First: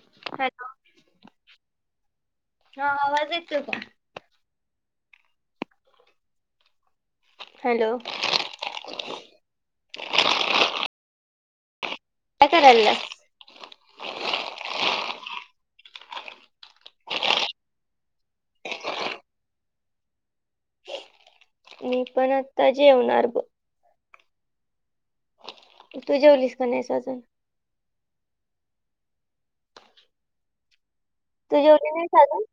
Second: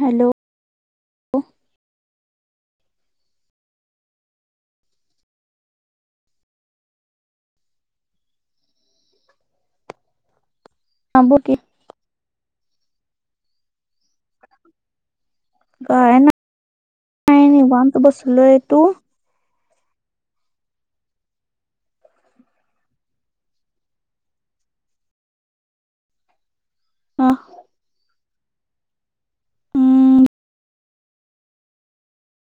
Hello! Hello! हा आवाज येतोय का? हॅलो! हा बोल की. काय करायला? [inaudible] काय नाही, निवांत बसलोय. तू? मी परत जेवणार ब तू जेवलीस का नाहीस अजून? हा हम्म तू जेवली नाही का अजून?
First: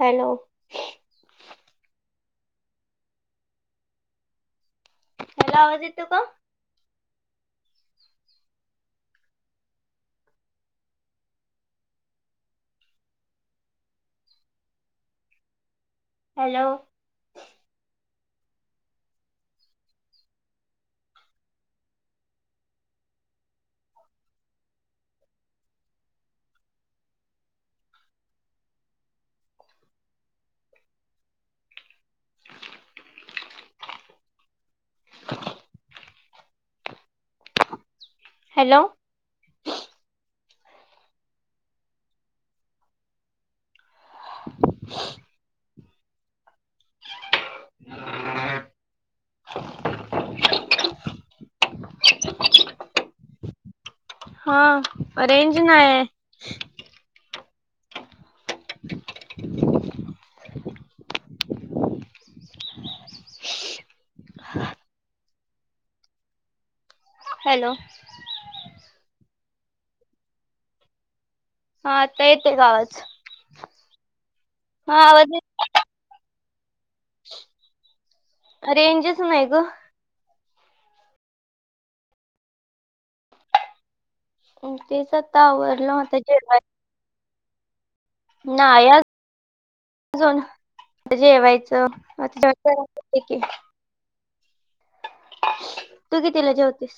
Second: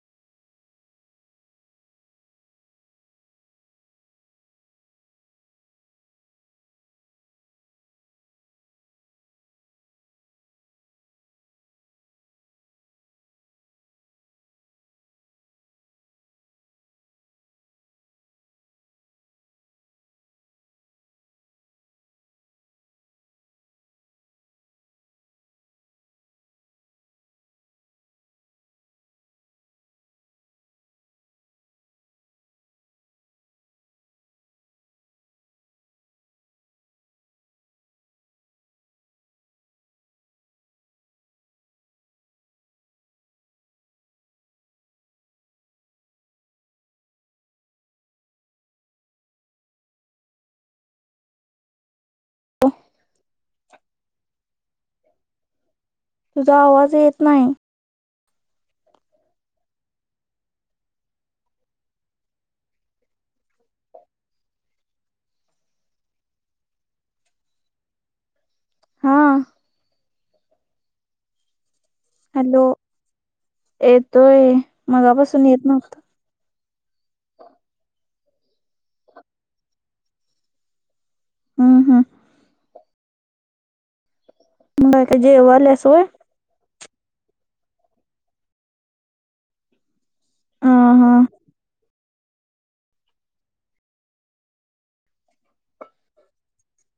हॅलो! हॅलो! आवाज येतोय का? हॅलो! हॅलो! [inaudible] हा, रेंज नाही आहे. तुझा आवाज येत नाही. [inaudible] हॅलो! हा हा आता येतोय हॅलो! का आवाज? येतोय हा आवाज मगापासून येत नव्हत. रेंजच नाही ग. हम् हम. अ मग तेच काय आता जेवाल्यास आवरलं, होय आता जेवायच. नाही अजून हा आत्ता हा जेवायचा [unintelligible] तू कितीला जेवतीस?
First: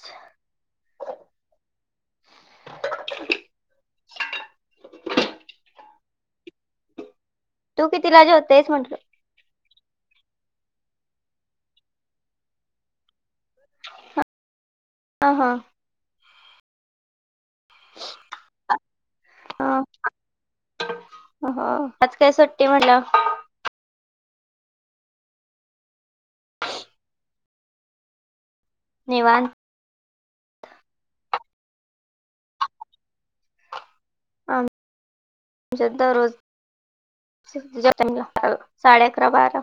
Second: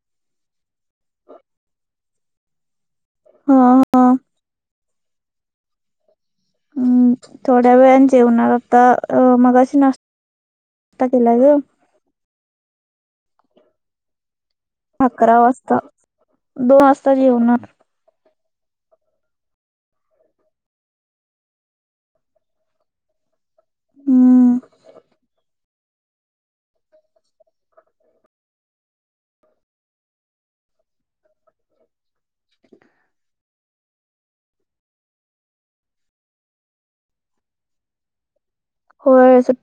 हम्म. हम्म थोड्या तू वेळान कितीला जेवणार जेवतेस आता? म्हटलं? अ मगाशी नाश्ता केलाय ग? हा अकरा हा वाजता दोन वाजता जेवणार? हा. हो आज काय सुट्टी म्हटल्यावर? हम्म. निवात. [inaudible] आमच्यात दररोज [unintelligible] साडे अकरा होय बारा.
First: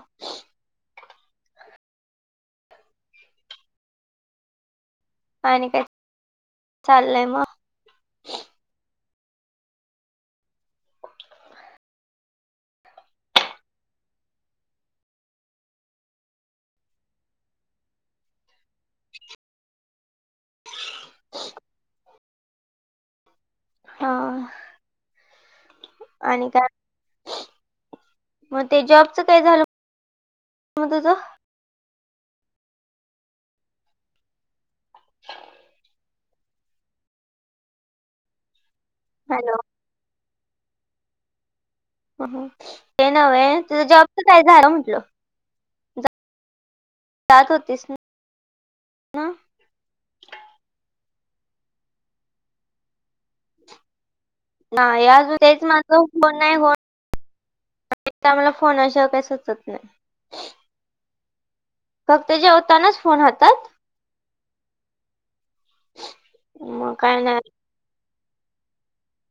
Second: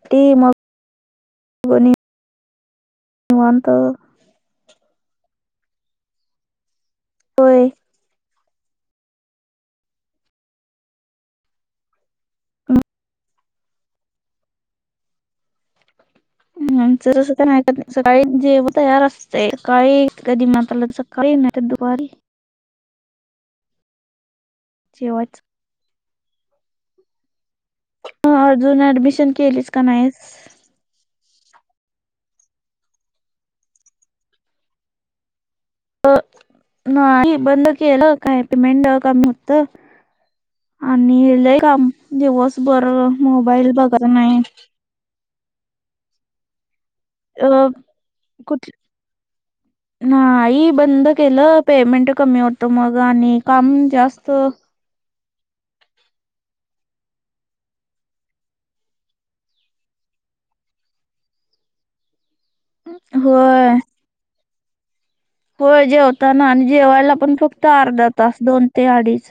बणे [unintelligible] निवांत. आणि काय चाललंय मग? होय हम्म आमच तस काय नाही सकाळी जेवण तयार असतय सकाळी कधी [unintelligible] सकाळी नाहितर दुपारी. हा. जेवायच. आणि काय? ह मग अजून ऍडमिशन केलीस का नाहीस? [unintelligible] तुझ नाही बंद केलं काय पेमेंट कमी होत हॅलो आणि लय काम हम्म. दिवसभर ते नव्हे मोबाईल तुझं बघायचा जॉबचं नाही? काय झालं म्हटलं जात अं होतीस कुठ [inaudible] नाही बंद केलं पेमेंट कमी होतं मग आणि काम जास्त नाही अजून तेच माझ हो नाही हो होत. आम्हाला फोना शिवाय काही सुचत नाही. फक्त जेवतानाच फोन हातात. होय होय जेवताना आणि मग जेवायला काय पण नाही फक्त अर्धा तास दोन ते अडीच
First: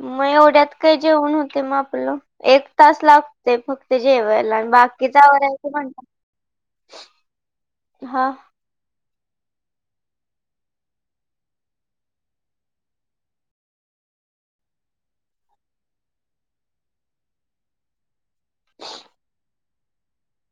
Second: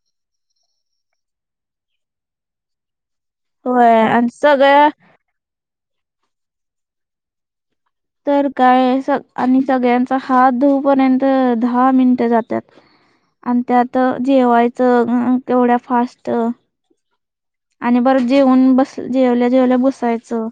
मग एवढ्यात काय जेवूण होतय मग आपलं एक तास लाग होय तय जेवायला आणि सगळ्या बाकीच आवरायच म्हणत तर काय आणि सगळ्यांचा हात धुऊपर्यंत दहा मिनिट जात्यात. आणि त्यात जेवायचं केवढ्या फास्ट. आणि बरं जेवून बस जेवल्या जेवल्या बसायचं?